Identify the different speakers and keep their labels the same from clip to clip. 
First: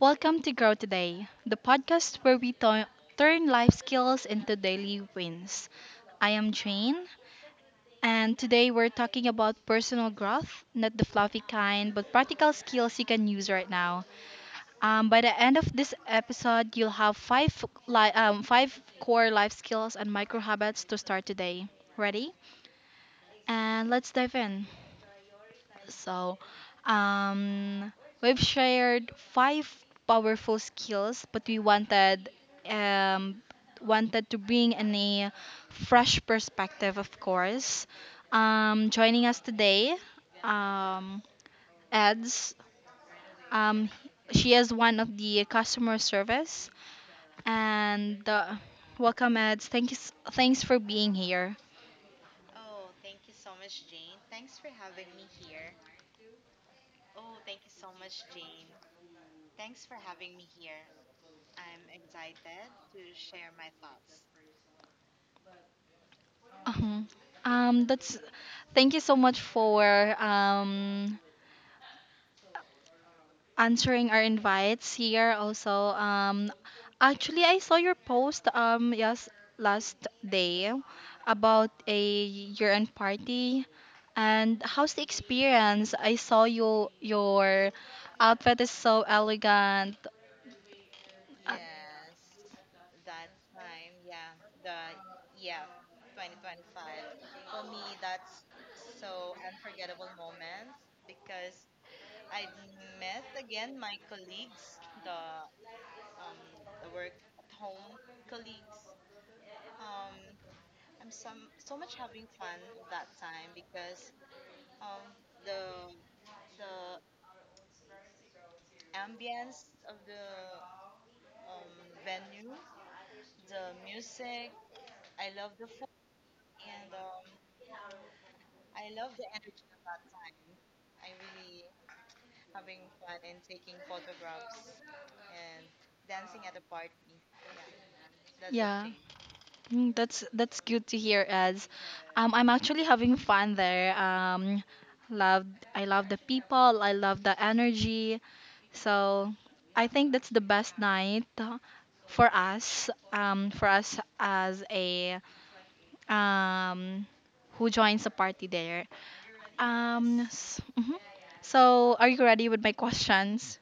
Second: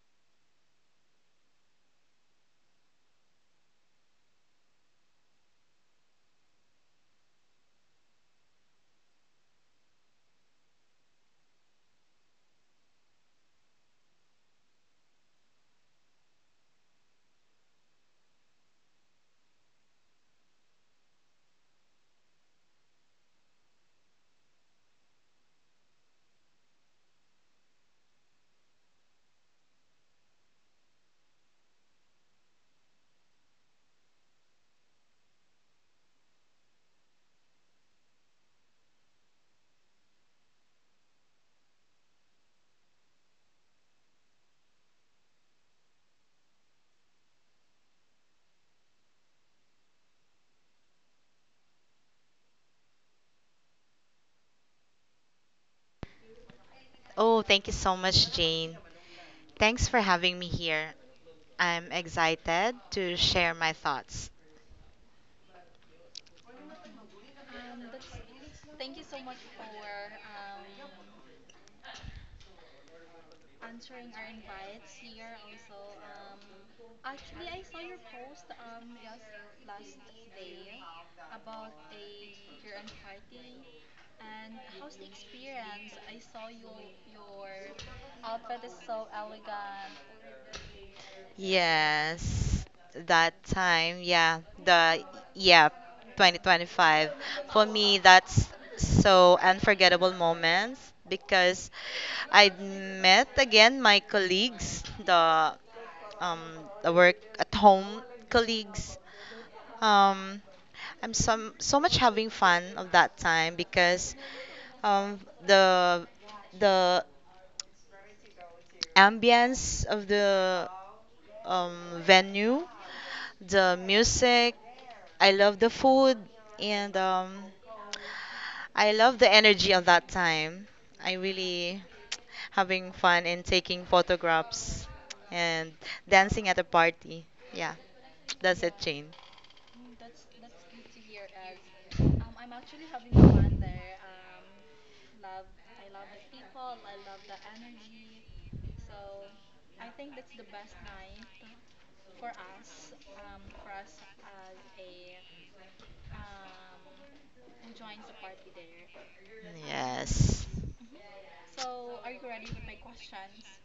Speaker 1: Welcome to Grow Today, the podcast where turn life skills into daily wins. I am Jane, and today we're talking about personal growth, not the fluffy kind, but practical skills you can use right now. By the end of this episode, you'll have five core life skills and micro habits to start today. Ready? And let's dive in. So, um, we've shared five powerful skills, but we um, wanted to bring in a fresh perspective, of course. Joining us today, um, Eds. Um, she is one of the customer service, and welcome, Eds. Thanks for being here.
Speaker 2: Oh, thank you so much, Jane. Thanks for having me here. I'm excited to share my thoughts.
Speaker 1: Uh huh. That's Thank you so much for um answering our invites here also. Actually, I saw your post yes last day about a year-end party, and how's the experience? I saw your outfit is so elegant. Uh,
Speaker 2: Yes, that time, yeah, the yeah, 2025. For me, that's so unforgettable moments because I met again my colleagues, um the work at home colleagues. Um, I'm so, so much having fun of that time because um, the the ambience of the um, venue, the music, I love the food, and I love the energy of that time. I really having fun and taking photographs and dancing at a party. Yeah, that's it,
Speaker 1: yeah,
Speaker 2: Jane.
Speaker 1: that's good to hear. As I'm actually having fun there. Loved I love the people. I love the energy. So I think that's the best night for us as a um, who joins the party there. Um,
Speaker 2: Yes.
Speaker 1: s- mhm. So are you ready with my questions?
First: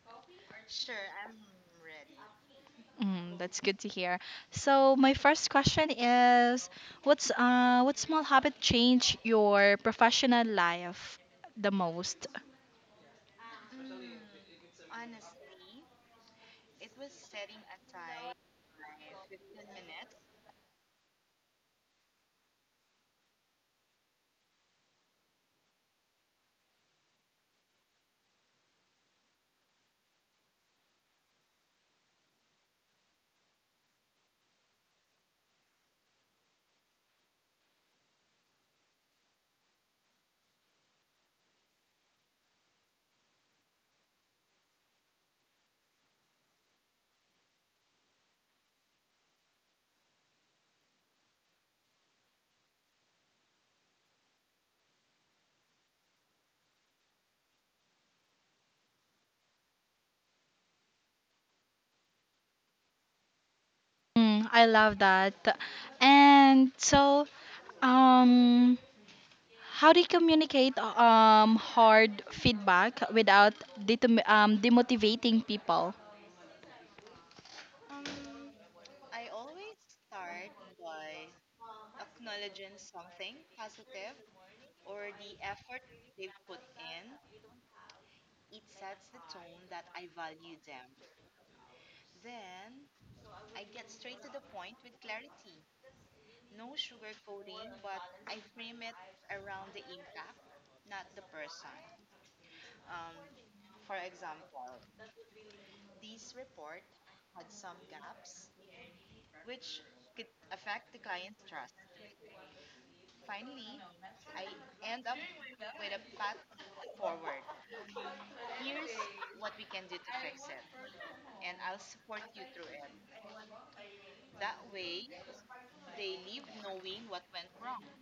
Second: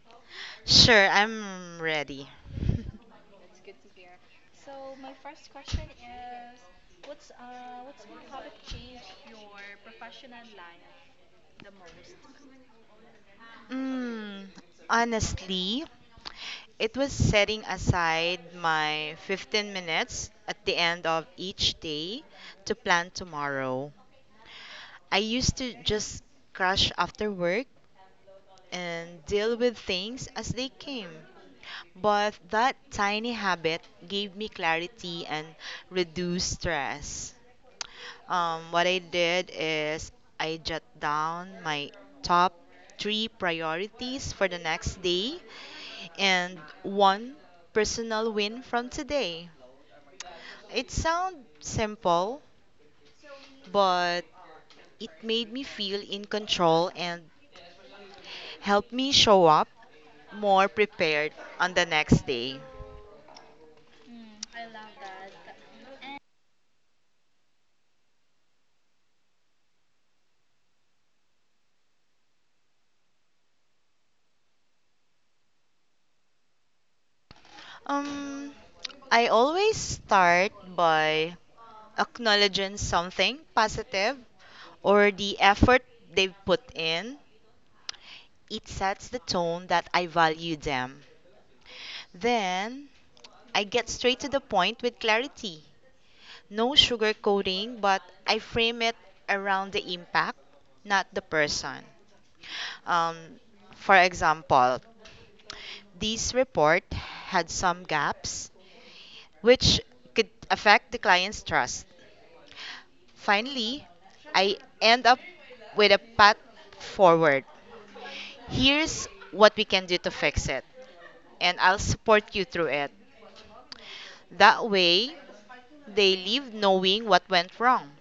Speaker 2: Sure, I'm ready.
Speaker 1: Mm, that's good to hear. So my first question is, what small habit changed your professional life the most?
Speaker 2: Mm, Honestly, it was setting aside my 15 minutes at the end of each day to plan tomorrow. I used to just crash after work and deal with things as they came. But that tiny habit gave me clarity and reduced stress. What I did is I jot down my top three priorities for the next day and one personal win from today. It sounds simple, but it made me feel in control and helped me show up more prepared on the next day.
Speaker 1: Mm, I love that. And so, um, How do you communicate hard feedback without demotivating people?
Speaker 2: Um, I always start by acknowledging something positive or the effort they've put in. It sets the tone that I value them. Then I get straight to the point with clarity. No sugarcoating, but I frame it around the impact, not the person. Um, for example, this report had some gaps which could affect the client's trust. Finally, I end up with a path forward. Here's what we can do to fix it, and I'll support you through it. That way, they leave knowing what went wrong,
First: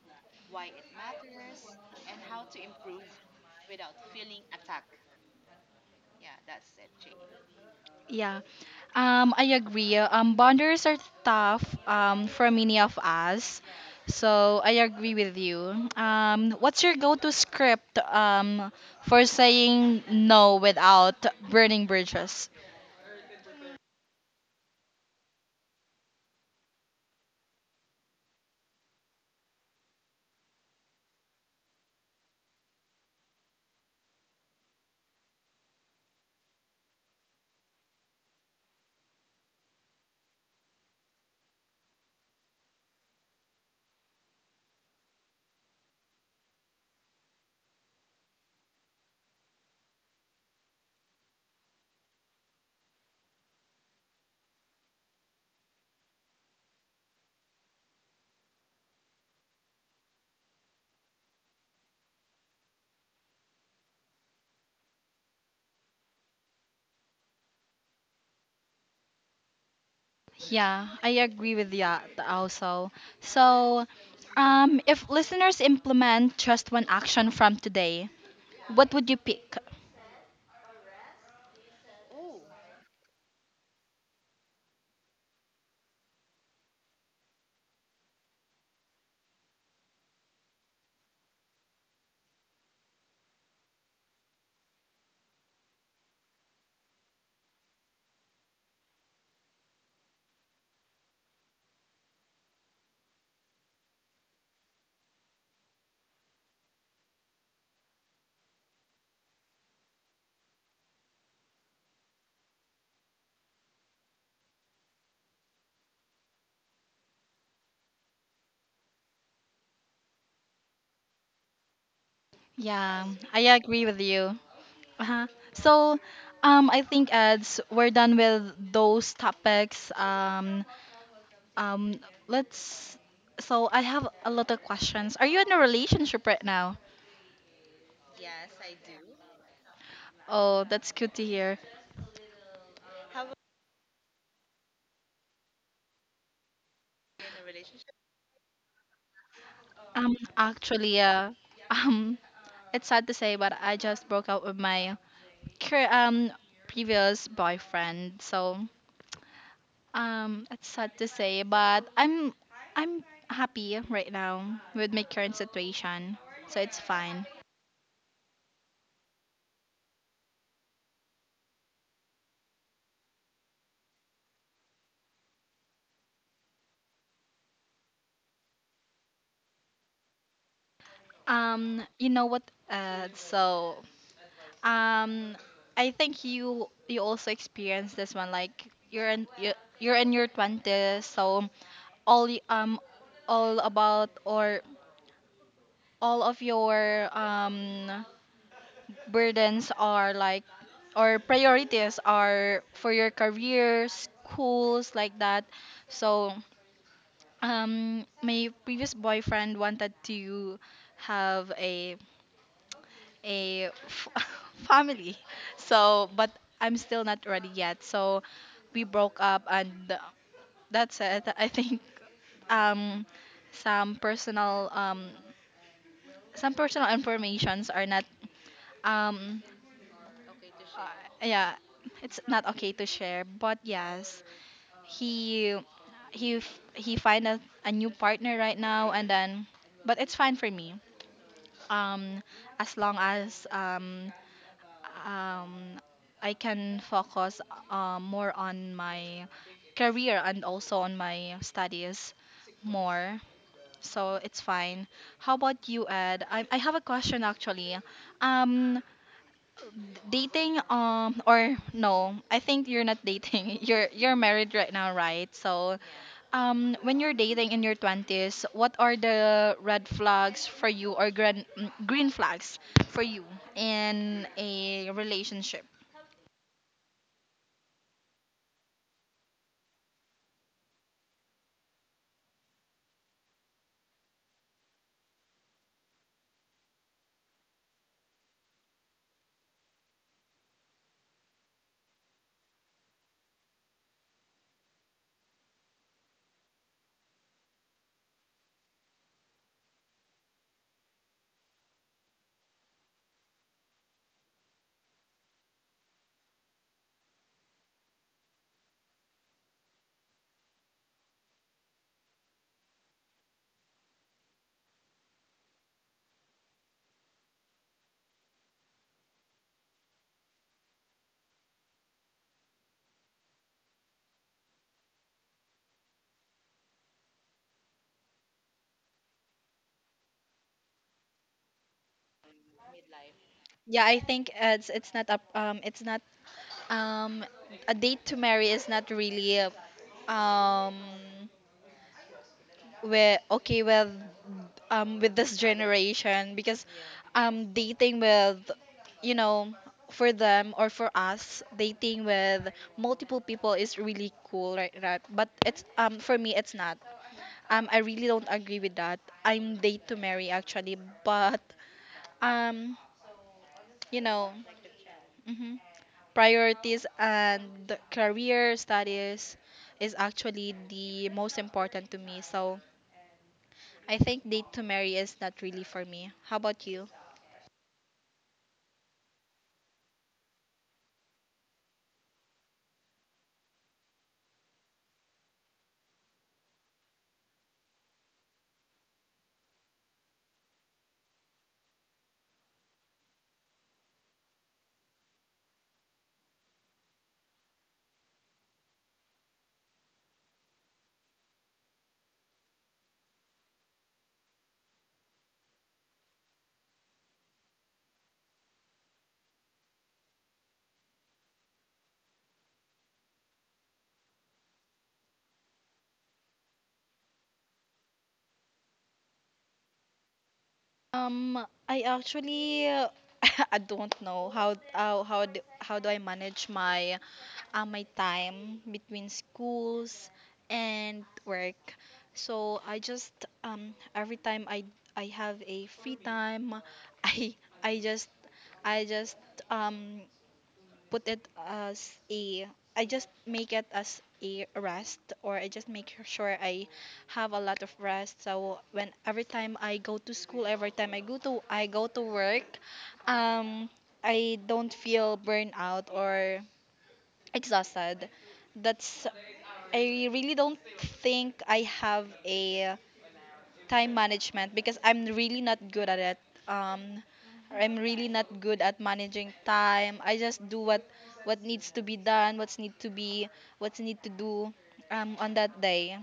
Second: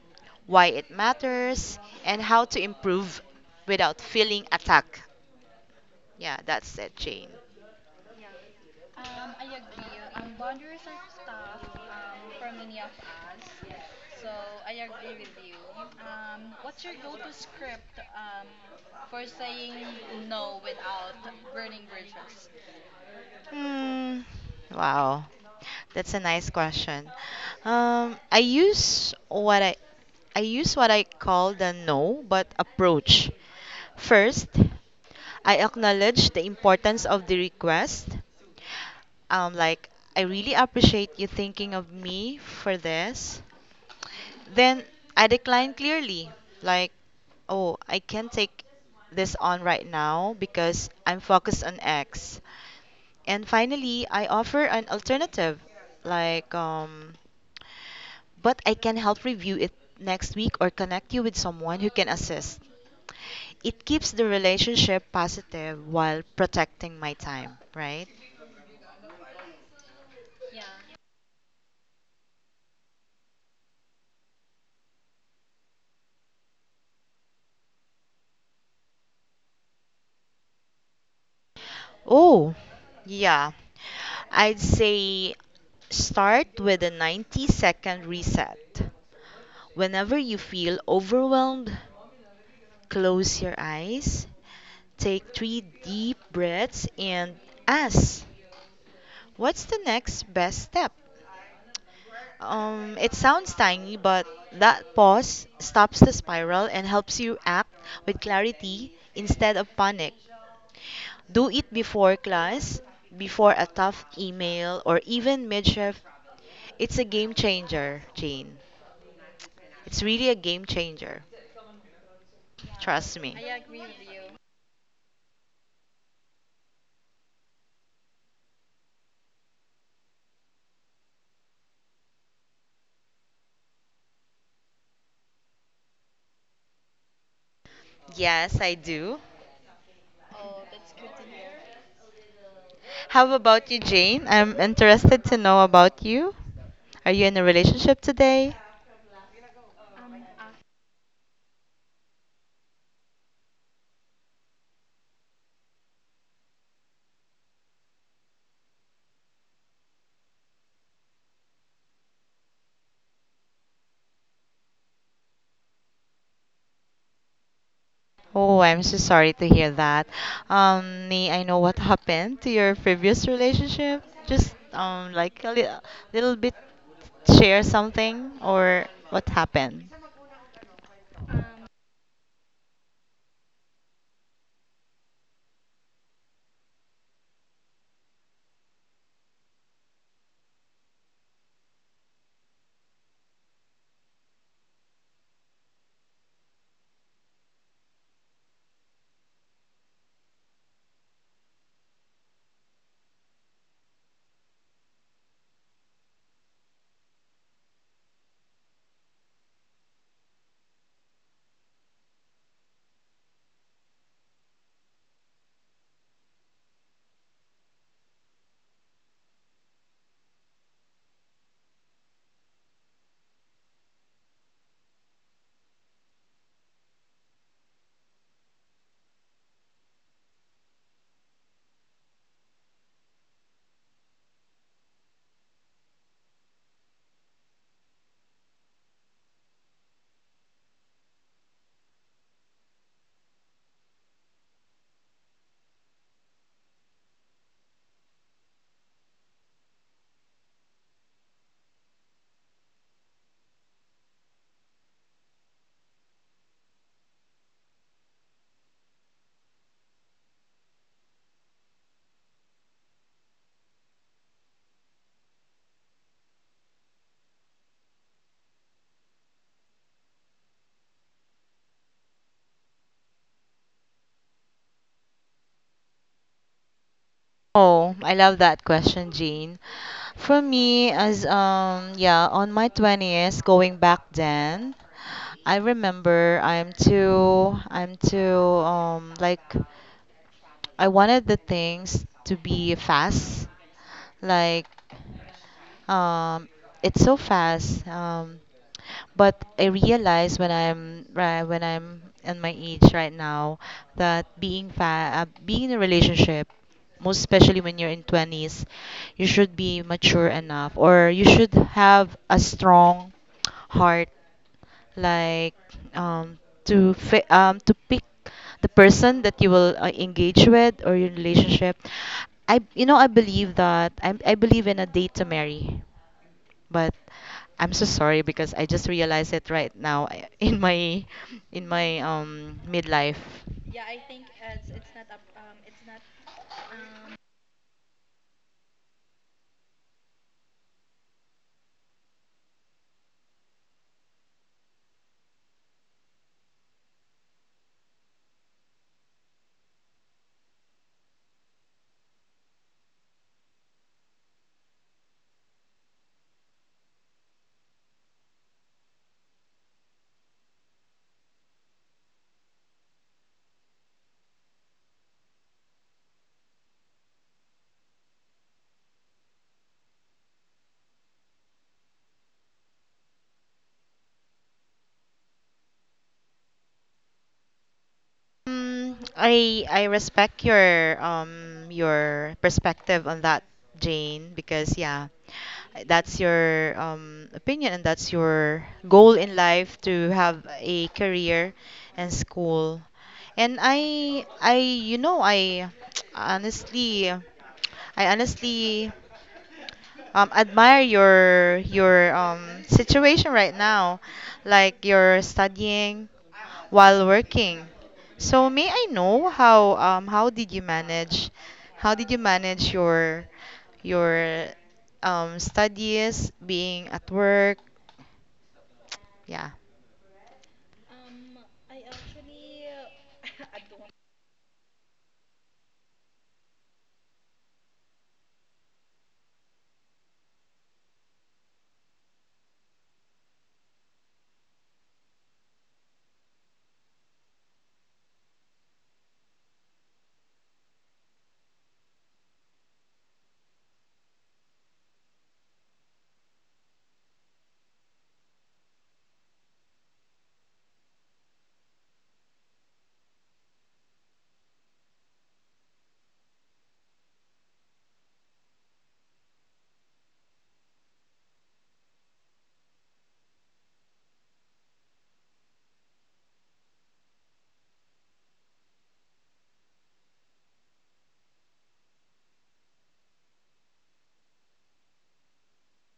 Speaker 2: why it matters, and how to improve without feeling attacked. Yeah, that's it, Jane.
Speaker 1: Yeah, I agree. Boundaries are tough for many of us. So I agree with you. What's your go-to script for saying no without burning bridges?
Speaker 2: Hmm. Wow. That's a nice question. Um, I use what I I use what I call the no but approach. First, I acknowledge the importance of the request. Like, I really appreciate you thinking of me for this. Then I decline clearly. Like, oh, I can't take this on right now because I'm focused on X. And finally, I offer an alternative. Like, but I can help review it next week or connect you with someone who can assist. It keeps the relationship positive while protecting my time, right?
Speaker 1: Yeah, I agree with that also. So, if listeners implement just one action from today, what would you pick?
Speaker 2: Oh, yeah. I'd say start with a 90-second reset. Whenever you feel overwhelmed, close your eyes, take three deep breaths, and ask, what's the next best step? It sounds tiny, but that pause stops the spiral and helps you act with clarity instead of panic. Do it before class, before a tough email, or even mid-shift. It's a game changer, Jane. It's really a game changer.
Speaker 1: Yeah,
Speaker 2: Trust me.
Speaker 1: I agree with you. Uh-huh. So, I think as we're done with those topics, um, let's. So I have a lot of questions. Are you in a relationship right now?
Speaker 2: Yes, I do.
Speaker 1: Oh, that's good to hear.
Speaker 2: How about you, Jane? I'm interested to know about you. Are you in a relationship today?
Speaker 1: Um, actually, uh, um, it's sad to say, but I just broke up with my cur- um previous boyfriend. So it's sad to say, but I'm happy right now with my current situation, so it's fine.
Speaker 2: Oh, I'm so sorry to hear that. May I know what happened to your previous relationship? Just like a little bit, share something or what happened?
Speaker 1: You know what? Uh, so um, I think you also experienced this one. Like you're in your twenties, so all y- um all about or all of your burdens are like or priorities are for your career, schools like that. So my previous boyfriend wanted to have a family. So but I'm still not ready yet. So we broke up and that's it. I think um some personal um some personal informations are not um yeah it's not okay to share but yes he he he find a new partner right now and then but it's fine for me um as long as um I can focus more on my career and also on my studies more, so it's fine. How about you, Ed? I have a question actually. um Dating, or no I think you're not dating you're married right now, right? So when you're dating in your 20s, what are the red flags for you or green flags for you in a relationship?
Speaker 2: Oh, I love that question, Jean. For me, as yeah, on my 20th, going back then, I remember like I wanted the things to be fast. Like um, it's so fast. But I realize when I'm in my age right now that being in a relationship, most especially when you're in 20s, you should be mature enough or you should have a strong heart, like um, to pick the person that you will engage with, or your relationship. I you know I believe that I believe in a date to marry, but I'm so sorry because I just realized it right now. In my midlife.
Speaker 1: Yeah, I think it's not a it's not um a date to marry is not really um we okay with this generation, because dating with, you know, for them or for us, dating with multiple people is really cool, right? Right, but it's, for me it's not, I really don't agree with that. I'm date to marry actually, but um you know, mhm, priorities and career studies is actually the most important to me. So I think date to marry is not really for me. How about you?
Speaker 2: I respect your perspective on that, Jane, because yeah, that's your opinion, and that's your goal in life to have a career and school. And I I honestly honestly, admire your situation right now, like you're studying while working. So may I know, how did you manage, your your studies being at work? Yeah.
Speaker 1: Um, I actually I don't know how do I manage my my time between schools and work. So I just every time I have a free time, I I just I just um put it as a I just make it as a rest, or I just make sure I have a lot of rest, so when every time I go to school, every time I go to work, um I don't feel burned out or exhausted. That's I really don't think I have a time management, because I'm really not good at it. Um, I'm really not good at managing time. I just do what needs to be done, what's need to be, what's need to do on that day.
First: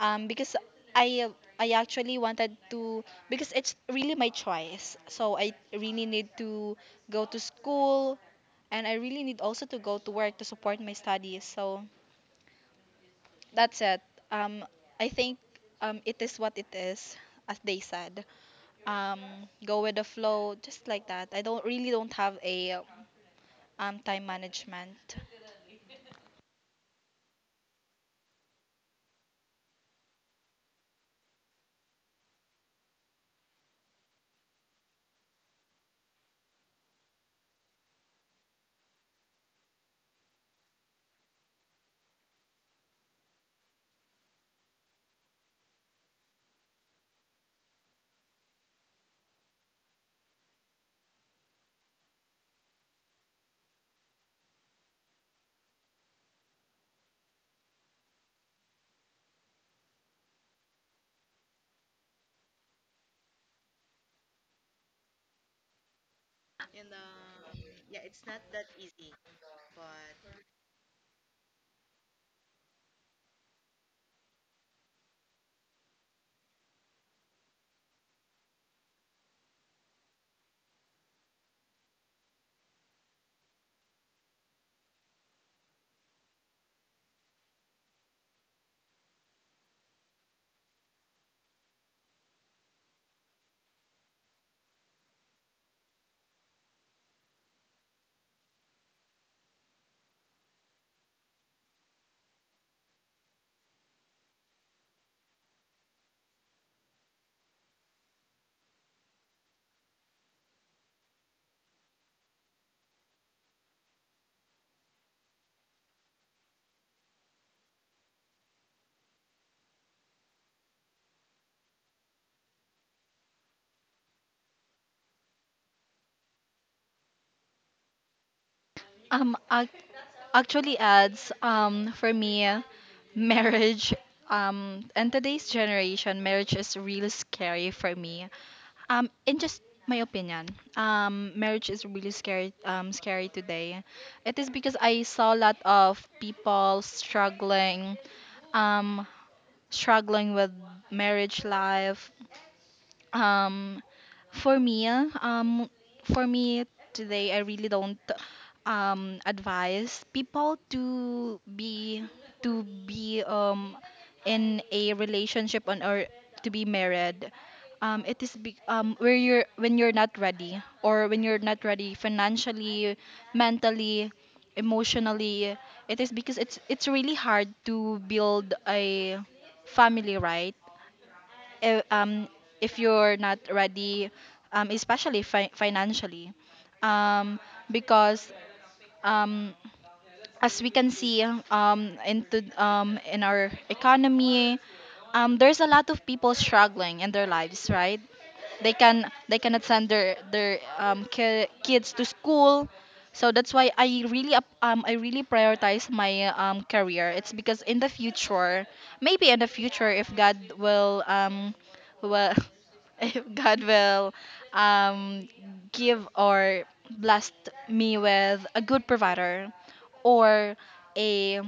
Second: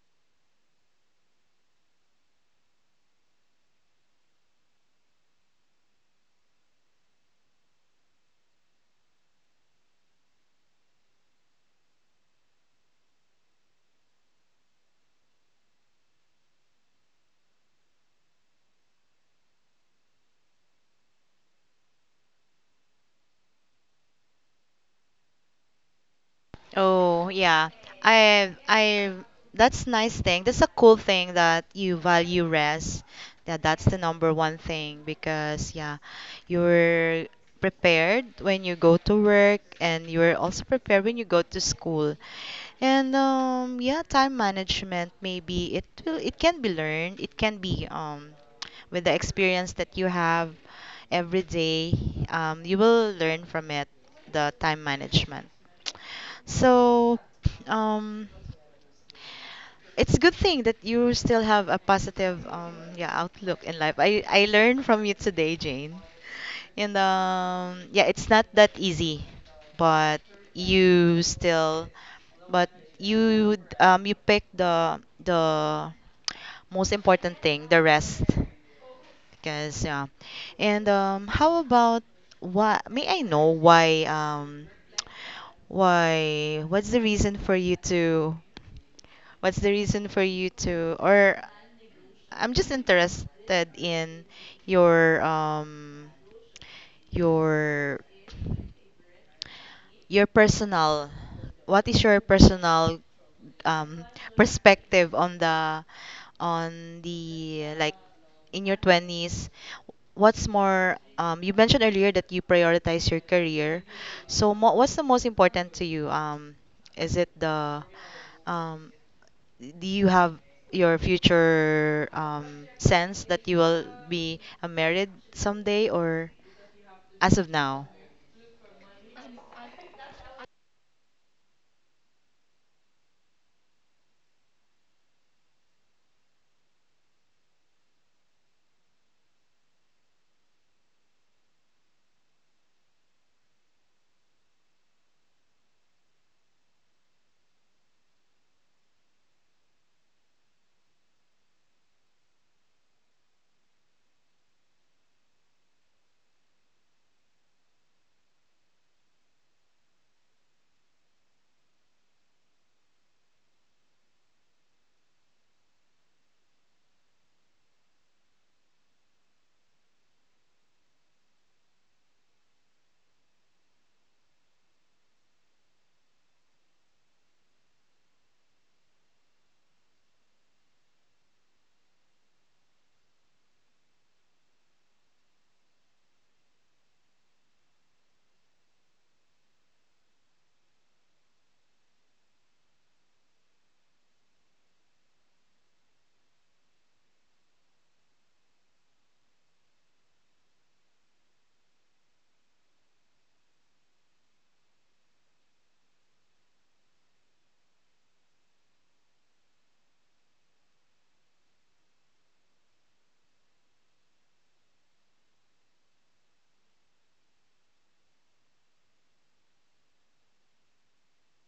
Speaker 1: Because I uh, I actually wanted to, because it's really my choice. So I really need to go to school, and I really need also to go to work to support my studies. So that's it. Um, I think it is what it is, as they said, um go with the flow, just like that. I don't really don't have a time management.
Speaker 2: Oh, yeah. I That's nice thing. That's a cool thing that you value rest. That's the number one thing because yeah, you're prepared when you go to work and you're also prepared when you go to school. And yeah, time management maybe it can be learned. It can be, with the experience that you have every day, you will learn from it, the time management. So, um, it's a good thing that you still have a positive outlook in life. I learned from you today, Jane. And yeah, it's not that easy, but you still but you you pick the most important thing, the rest. Because yeah. And how about, why may I know why what's the reason for you to... What's the reason for you to, or I'm just interested in your your personal. What is your personal um perspective on the like, in your 20s, what's more, you mentioned earlier that you prioritize your career, so what's the most important to you? Is it the... um, do you have your future, sense that you will be married someday, or as of now?
Speaker 1: Um, ac- Actually adds, for me, marriage and today's generation, marriage is really scary for me. In just my opinion, marriage is really scary today. It is because I saw a lot of people struggling, um, struggling with marriage life, um for me um for me today I really don't advise people to be to be um in a relationship on or to be married, where you're when you're not ready or when you're not ready financially, mentally, emotionally. It is because it's really hard to build a family, right? If, if you're not ready, especially financially, um, because, um, as we can see, into in our economy, there's a lot of people struggling in their lives, right? They can they cannot send their kids to school. So that's why I really I really prioritize my career. It's because in the future, maybe in the future, if god will if God will um give or bless me with a good provider, or a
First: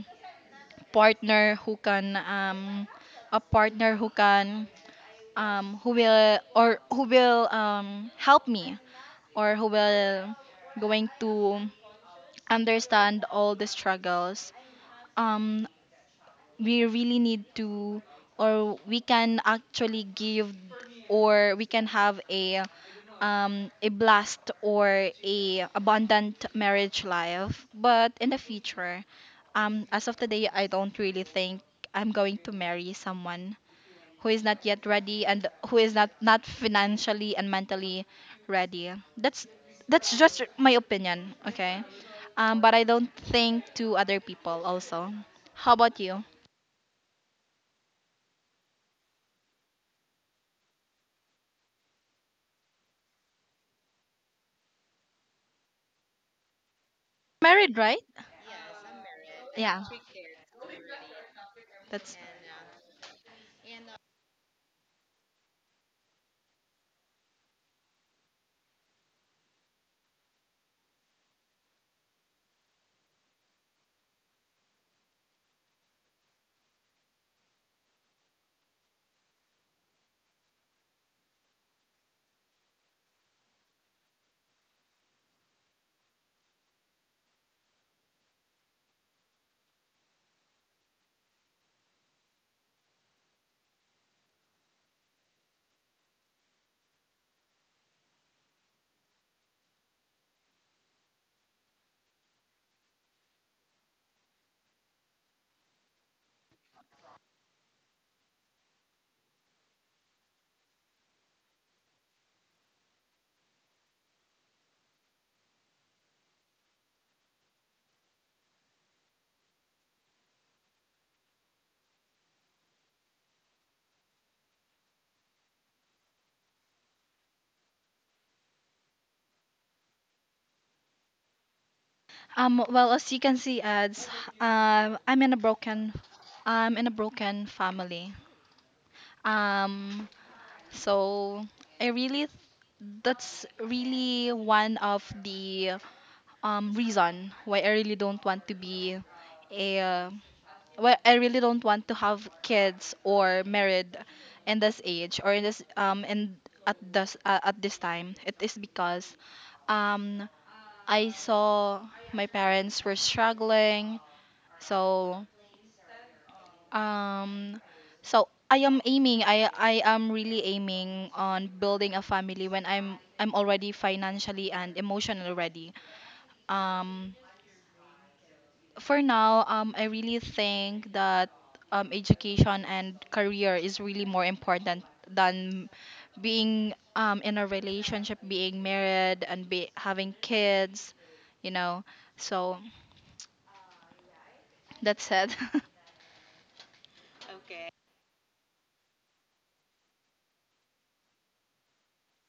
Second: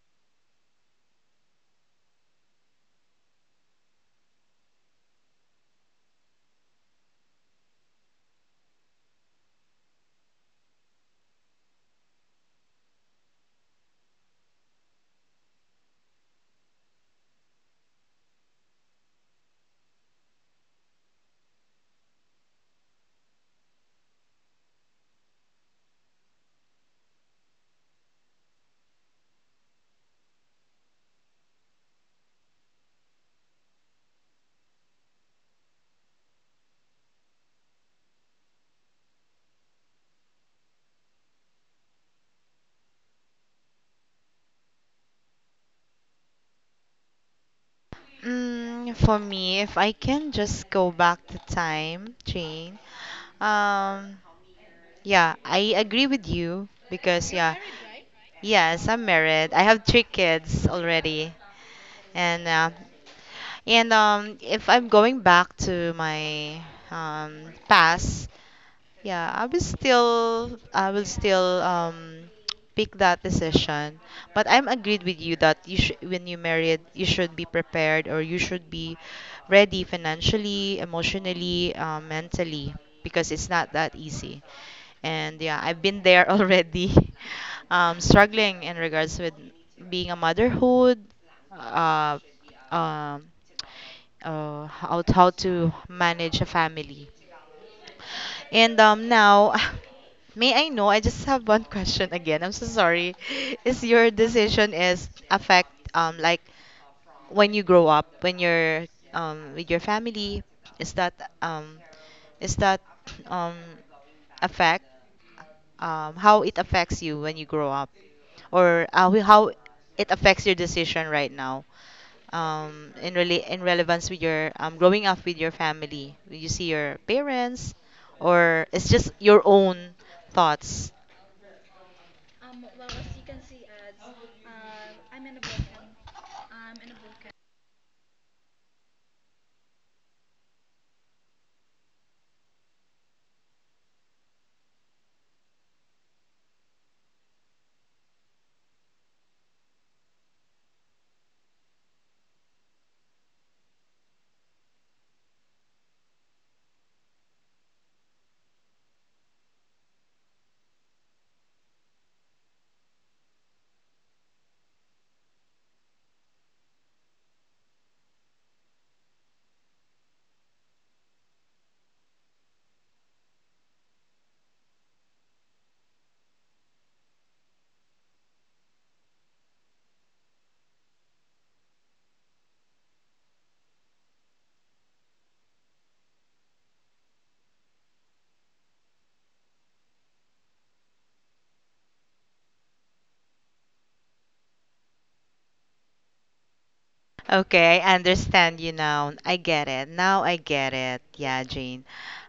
Speaker 1: partner who can a partner who can who will, or who will, help me, or who will going to understand all the struggles, um, we really need to, or we can actually give, or we can have a, a blast or a abundant marriage life, but in the future, as of today I don't really think I'm going to marry someone who is not yet ready, and who is not not financially and mentally ready. that's that's just my opinion, okay? But I don't think to other people also. How about you?
Speaker 2: For me, if I can just go back to time, Jane. Um, yeah, I agree with you because yeah,
Speaker 1: Married, right?
Speaker 2: yes, I'm married. I have
Speaker 1: yeah
Speaker 2: three kids already,
Speaker 1: that's
Speaker 2: and if I'm going back to my past, yeah, I will still, pick that decision. But I'm agreed with you that you should, when you married, you should be prepared, or you should be ready financially, emotionally, mentally, because it's not that easy. And yeah, I've been there already, struggling in regards with being a motherhood, uh, um how to manage a family. And now, may I know? I just have one question again. I'm so sorry. Is your decision is affect, like, when you grow up, when you're with your family? Is that um is that um affect, how it affects you when you grow up? Or wh- how it affects your decision right now, in in relevance with your growing up with your family? You see your parents, or it's just your own thoughts?
Speaker 1: Um, well, as you can see, ads, I'm in a broken, I'm in a broken family. um so I really, that's really one of the reason why I really don't want to be a why I really don't want to have kids or married in this age, or in this in at this time. It is because um I saw my parents were struggling. So um so I am really aiming on building a family when I'm already financially and emotionally ready. um for now, I really think that education and career is really more important than being, in a relationship, being married, and be having kids. You know, so that's it.
Speaker 2: Okay, I understand you now. I get it. Now I get it. Yeah, Jane.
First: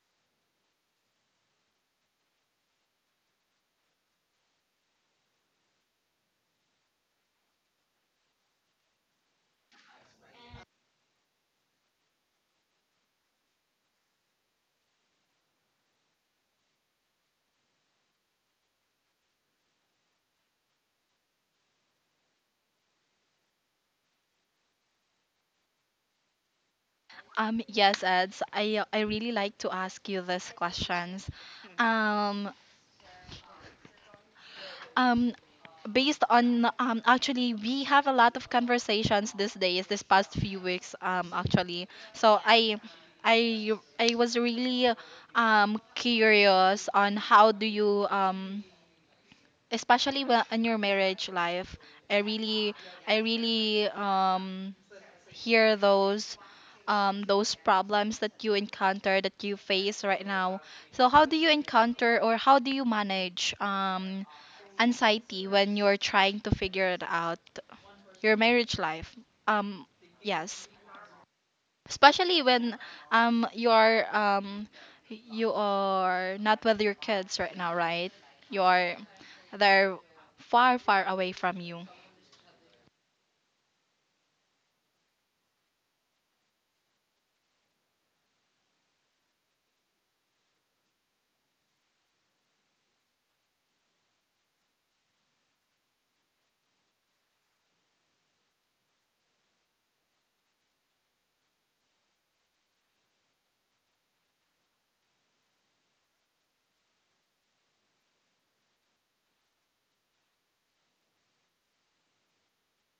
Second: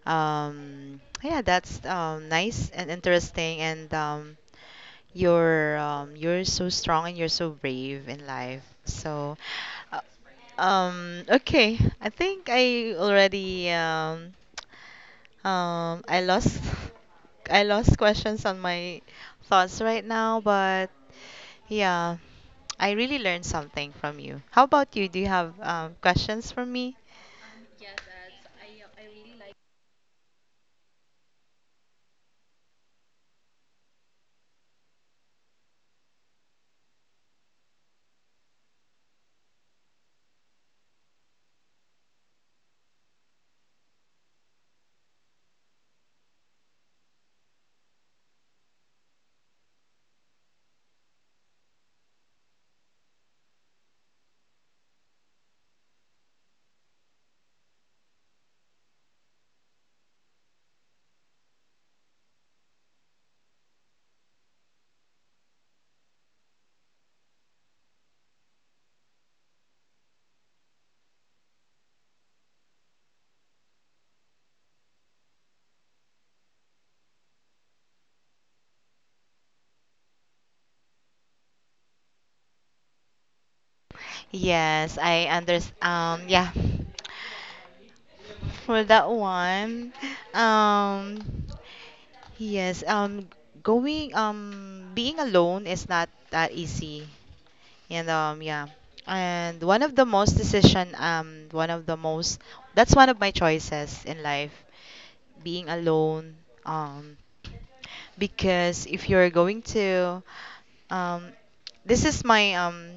Speaker 2: Yeah, that's nice and interesting, and you're so strong and you're so brave in life. So. uh, okay. I think I already, I lost I lost questions on my thoughts right now, but yeah, I really learned something from you. How about you? Do you have questions for me?
Speaker 1: Yes, Eds, I really like to ask you these questions. Um, um, Based on, actually we have a lot of conversations these days, this past few weeks, actually so i I was really curious on how do you especially when in your marriage life, i really I really hear those problems that you encounter, that you face right now. So how do you encounter, or how do you manage anxiety when you're trying to figure it out your marriage life, um yes especially when you're you are not with your kids right now, right? You are they're far away from you.
Speaker 2: Yes, I understand. Yeah, for that one, um, yes, going, being alone is not that easy. And yeah. And one of the most decision one of the most That's one of my choices in life. Being alone. Um because, if you're going to um this is my, um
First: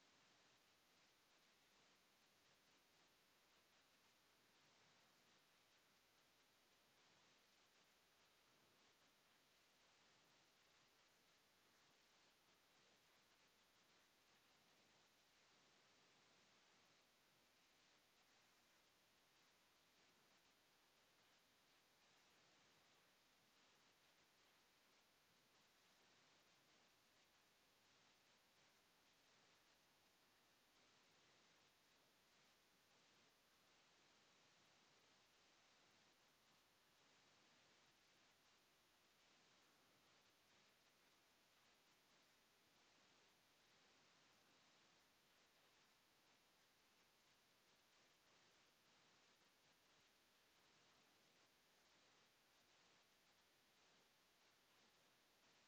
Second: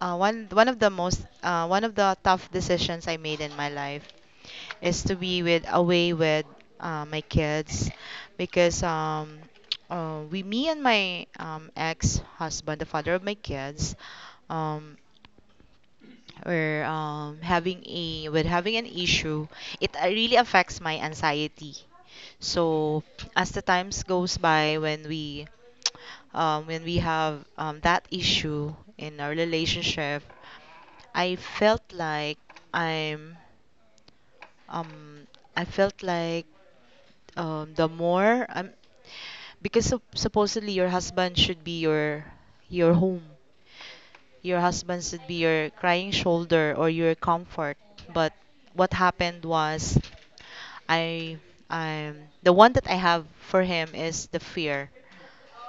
Speaker 2: uh, one one of the most, one of the tough decisions I made in my life, is to be with away with my kids, because we me and my ex husband, the father of my kids, um or having a, with having an issue, it really affects my anxiety. So as the times goes by, when we have, that issue in our relationship, I felt like I'm um, I felt like the more because supposedly your husband should be your home. Your husband should be your crying shoulder or your comfort. But what happened was, I I'm the one that I have for him is the fear.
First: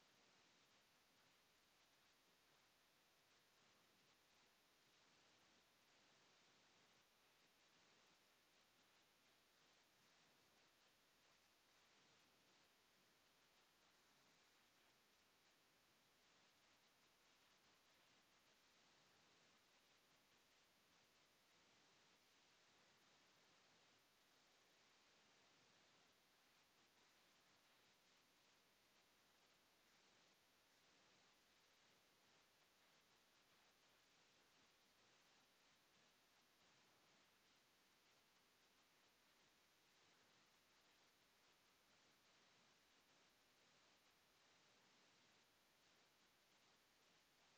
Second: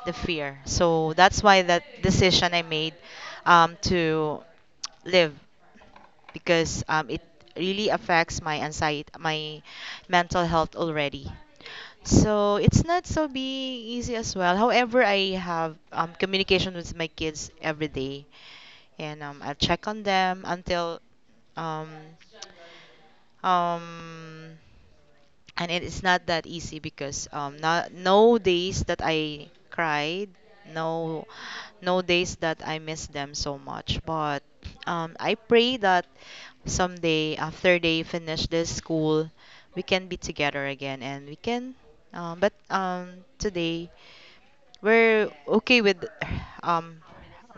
Speaker 2: The fear. So that's why that decision I made, to live, because it really affects my anxiety, my mental health already. So it's not so be easy as well. However, I have communication with my kids every day, and I check on them until, um, um, and it is not that easy, because not, no days that I cried, no no days that I miss them so much, but I pray that someday after they finish this school, we can be together again, and we can, but today we're okay with, um,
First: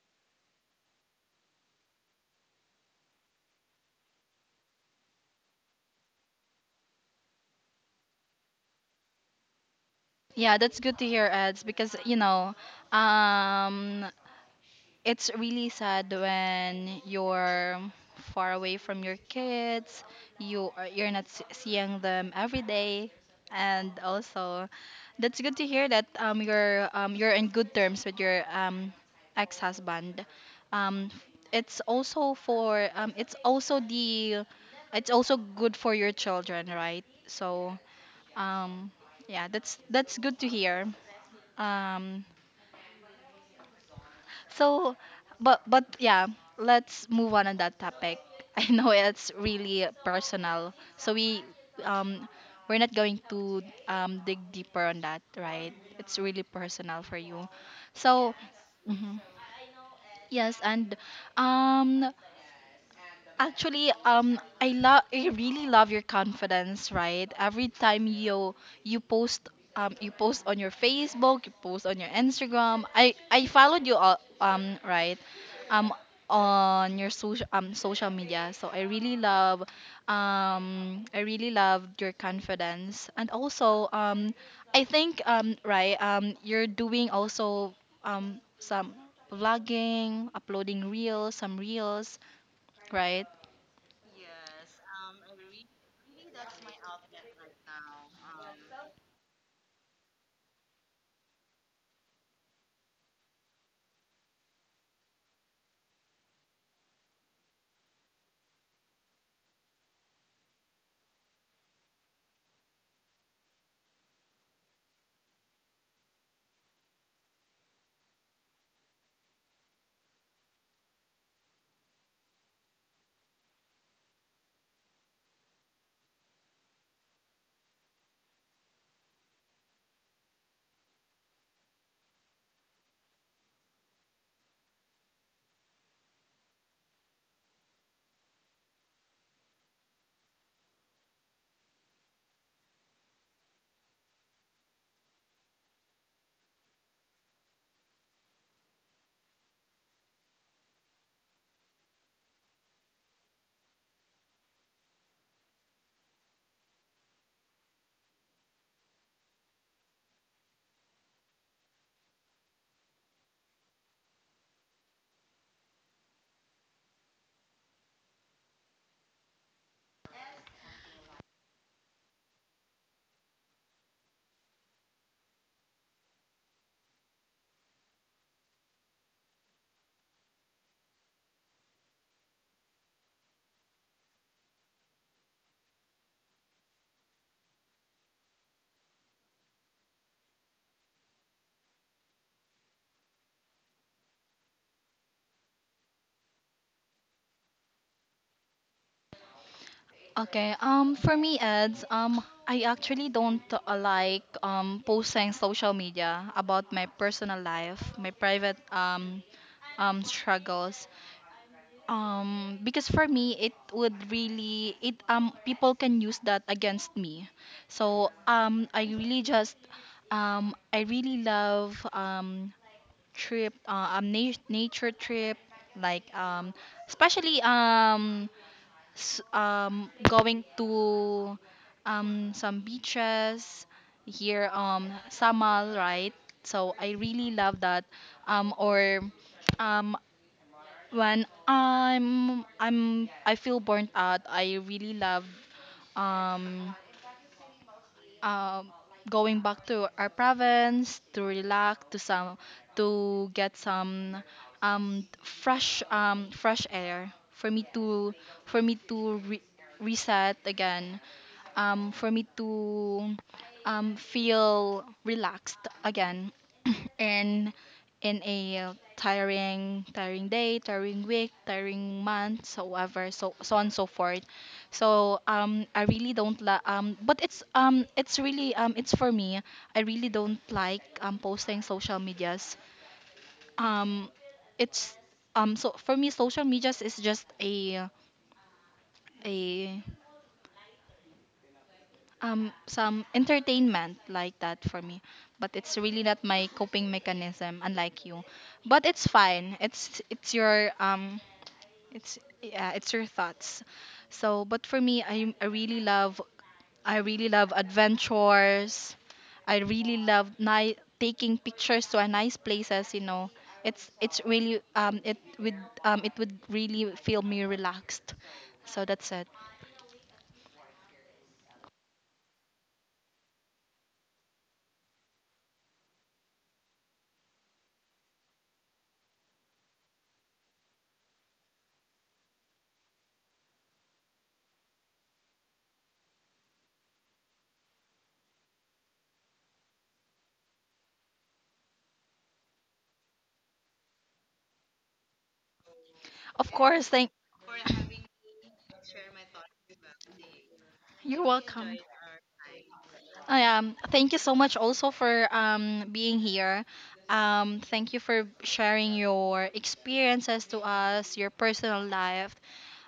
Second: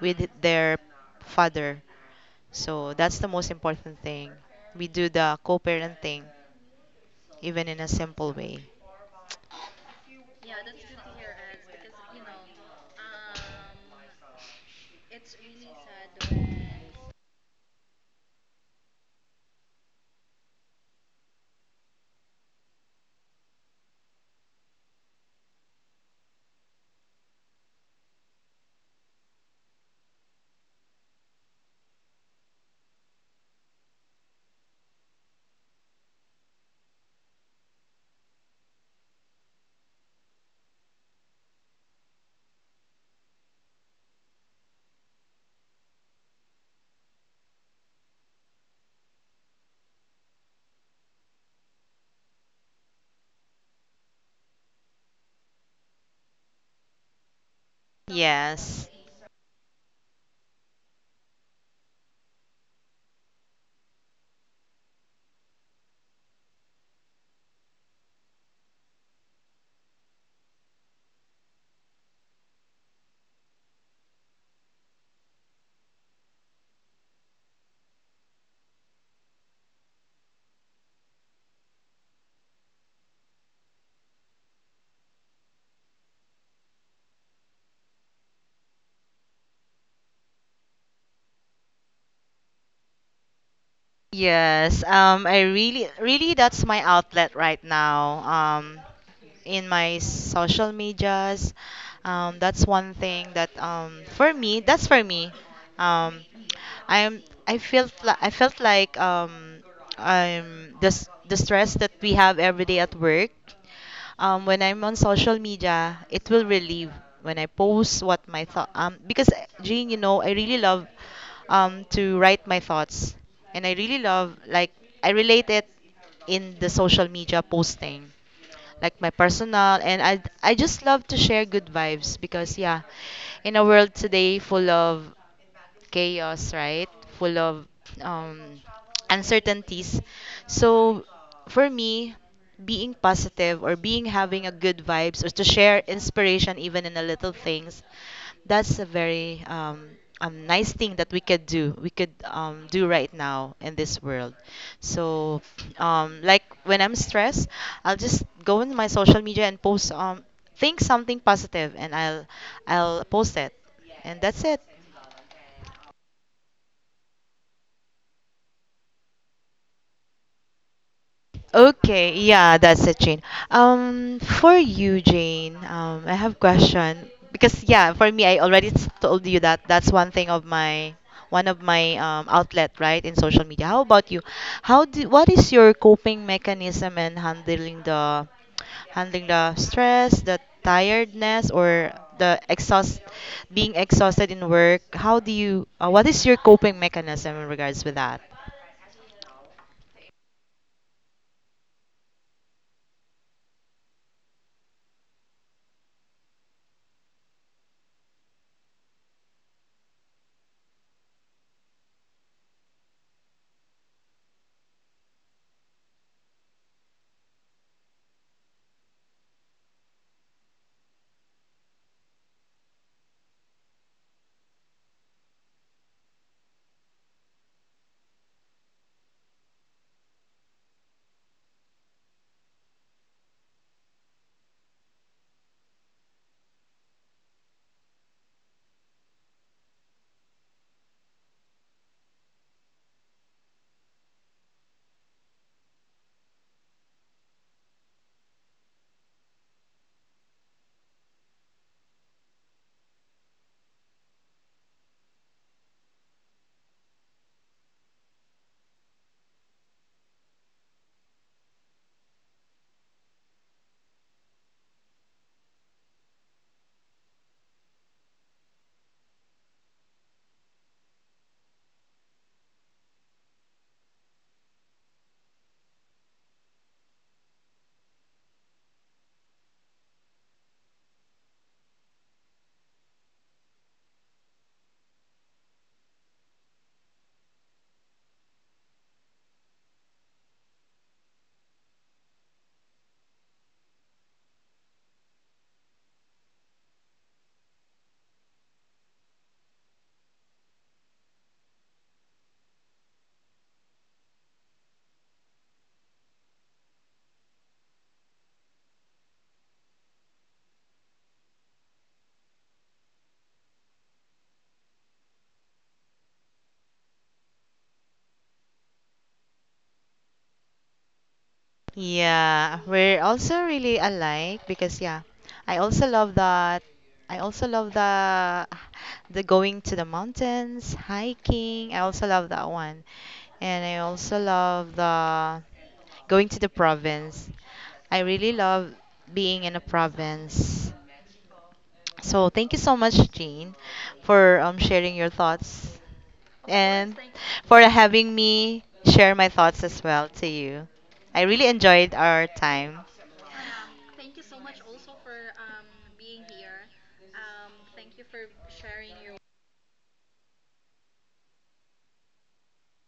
Speaker 2: with their father, so that's the most important thing. We do the co-parenting, even in a simple way.
Speaker 1: Yeah, that's good to hear, Eds, because you know, um it's really sad when you're far away from your kids, you are- you're not s- seeing them every day. And also, that's good to hear that you're in good terms with your ex-husband. um it's also for it's also the it's also good for your children, right? So um yeah, that's good to hear. um so, but yeah, let's move on that topic. I know it's really personal, so we um we're not going to dig deeper on that, right? It's really personal for you. So,
Speaker 2: Yes.
Speaker 1: mhm. Yes, and um actually, I really love your confidence, right? Every time you post, you post on your Facebook, you post on your Instagram. I followed you all, right, um, on your social media. So I really love your confidence, and also, I think, right, you're doing also some vlogging, uploading reels, right?
Speaker 2: Yes. I really, really, that's my outlet right now. In my social medias, that's one thing that, for me, that's for me. Um, I'm, I felt like, I'm the stress that we have every day at work. When I'm on social media, it will relieve when I post what my thought. Because, Jean, I really love, to write my thoughts, and I really love, like, I relate it in the social media posting, like my personal, and I just love to share good vibes, because yeah, in a world today full of chaos, right? Full of um, uncertainties. So for me, being positive, or being having a good vibes, or to share inspiration even in the little things, that's a very nice thing that we could do. We could do right now in this world. So, like when I'm stressed, I'll just go in my social media and post, think something positive, and I'll post it. And that's it. Okay, yeah, that's it, Jane. For you, Jane, I have question, because yeah, for me, I already told you that that's one thing of my, outlet, right, in social media. How about you? How do What is your coping mechanism in handling the stress, the tiredness, or the exhaust being exhausted in work? How do you? What is your coping mechanism in regards with that?
Speaker 1: Okay. For me, ads. I actually don't posting social media about my personal life, my private struggles. Because for me, it would really it people can use that against me. So I really just I really love nature trip, like um especially um going to, some beaches here, um, Samal, right? So I really love that, or um when I feel burnt out, I really love um um going back to our province to relax, to some, to get some, fresh air, for me to for me to re- reset again, for me to, feel relaxed again, and in a tiring, tiring day, tiring week, tiring month, so ever, so so on, so forth. So I really don't la- but it's really it's for me, I really don't like, um, posting social medias, um it's so for me social medias is just a, some entertainment, like that for me. But it's really not my coping mechanism, unlike you, but it's fine, it's your it's yeah it's your thoughts. So but for me, I really love adventures, I really love taking pictures to a nice places, you know. It's really, it would really feel me relaxed. So that's it.
Speaker 2: Yeah, we're also really alike, because yeah, I also love that. I also love the, going to the mountains, hiking. I also love that one. And I also love the going to the province. I really love being in a province. So thank you so much, Jean, for sharing your thoughts,
Speaker 1: Of course,
Speaker 2: and
Speaker 1: thank,
Speaker 2: for having me share my thoughts as well to you. I
Speaker 1: you're
Speaker 2: really
Speaker 1: welcome.
Speaker 2: enjoyed our time.
Speaker 1: Thank you so much also for, being here. Thank you for sharing your experiences to us, your personal life.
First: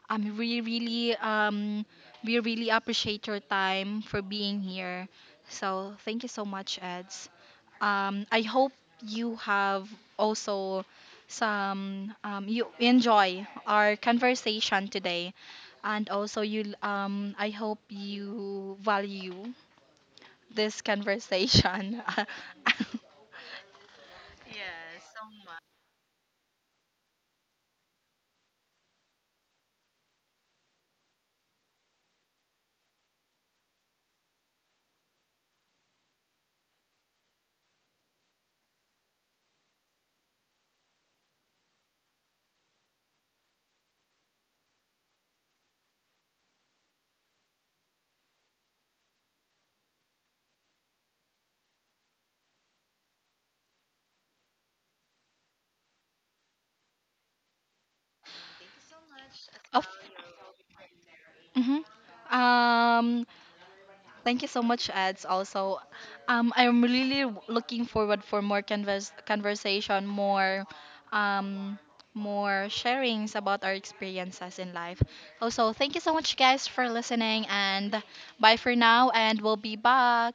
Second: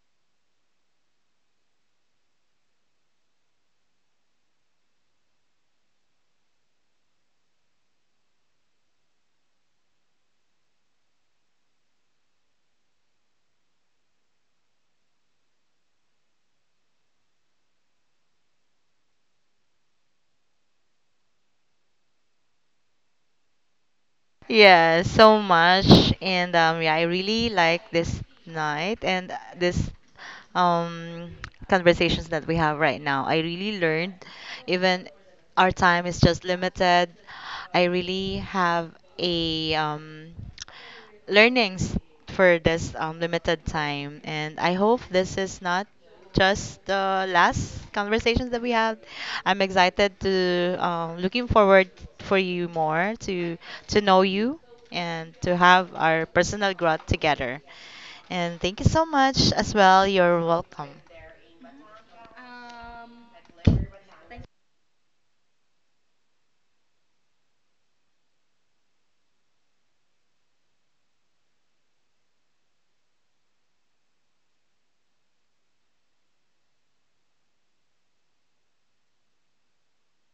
Speaker 1: Um, we really, um, we really appreciate your time for being here. So thank you so much, Eds. I hope you have also some, you enjoy our conversation today, and also you, I hope you value this conversation.
Speaker 2: Yeah, so much. And yeah, I really like this night and, this um, conversations that we have right now. I really learned, even our time is just limited. I really have a, learnings for this limited time, and I hope this is not just the last conversations that we had. I'm excited to, looking forward for you more to know you, and to have our personal growth together. And thank you so much as
Speaker 1: Of,
Speaker 2: well. You're welcome.
Speaker 1: mhm. Um, thank you so much, Eds. Also, I'm really looking forward for more conversation, more, um, more sharings about our experiences in life. Also, thank you so much, guys, for listening, and bye for now, and we'll be back.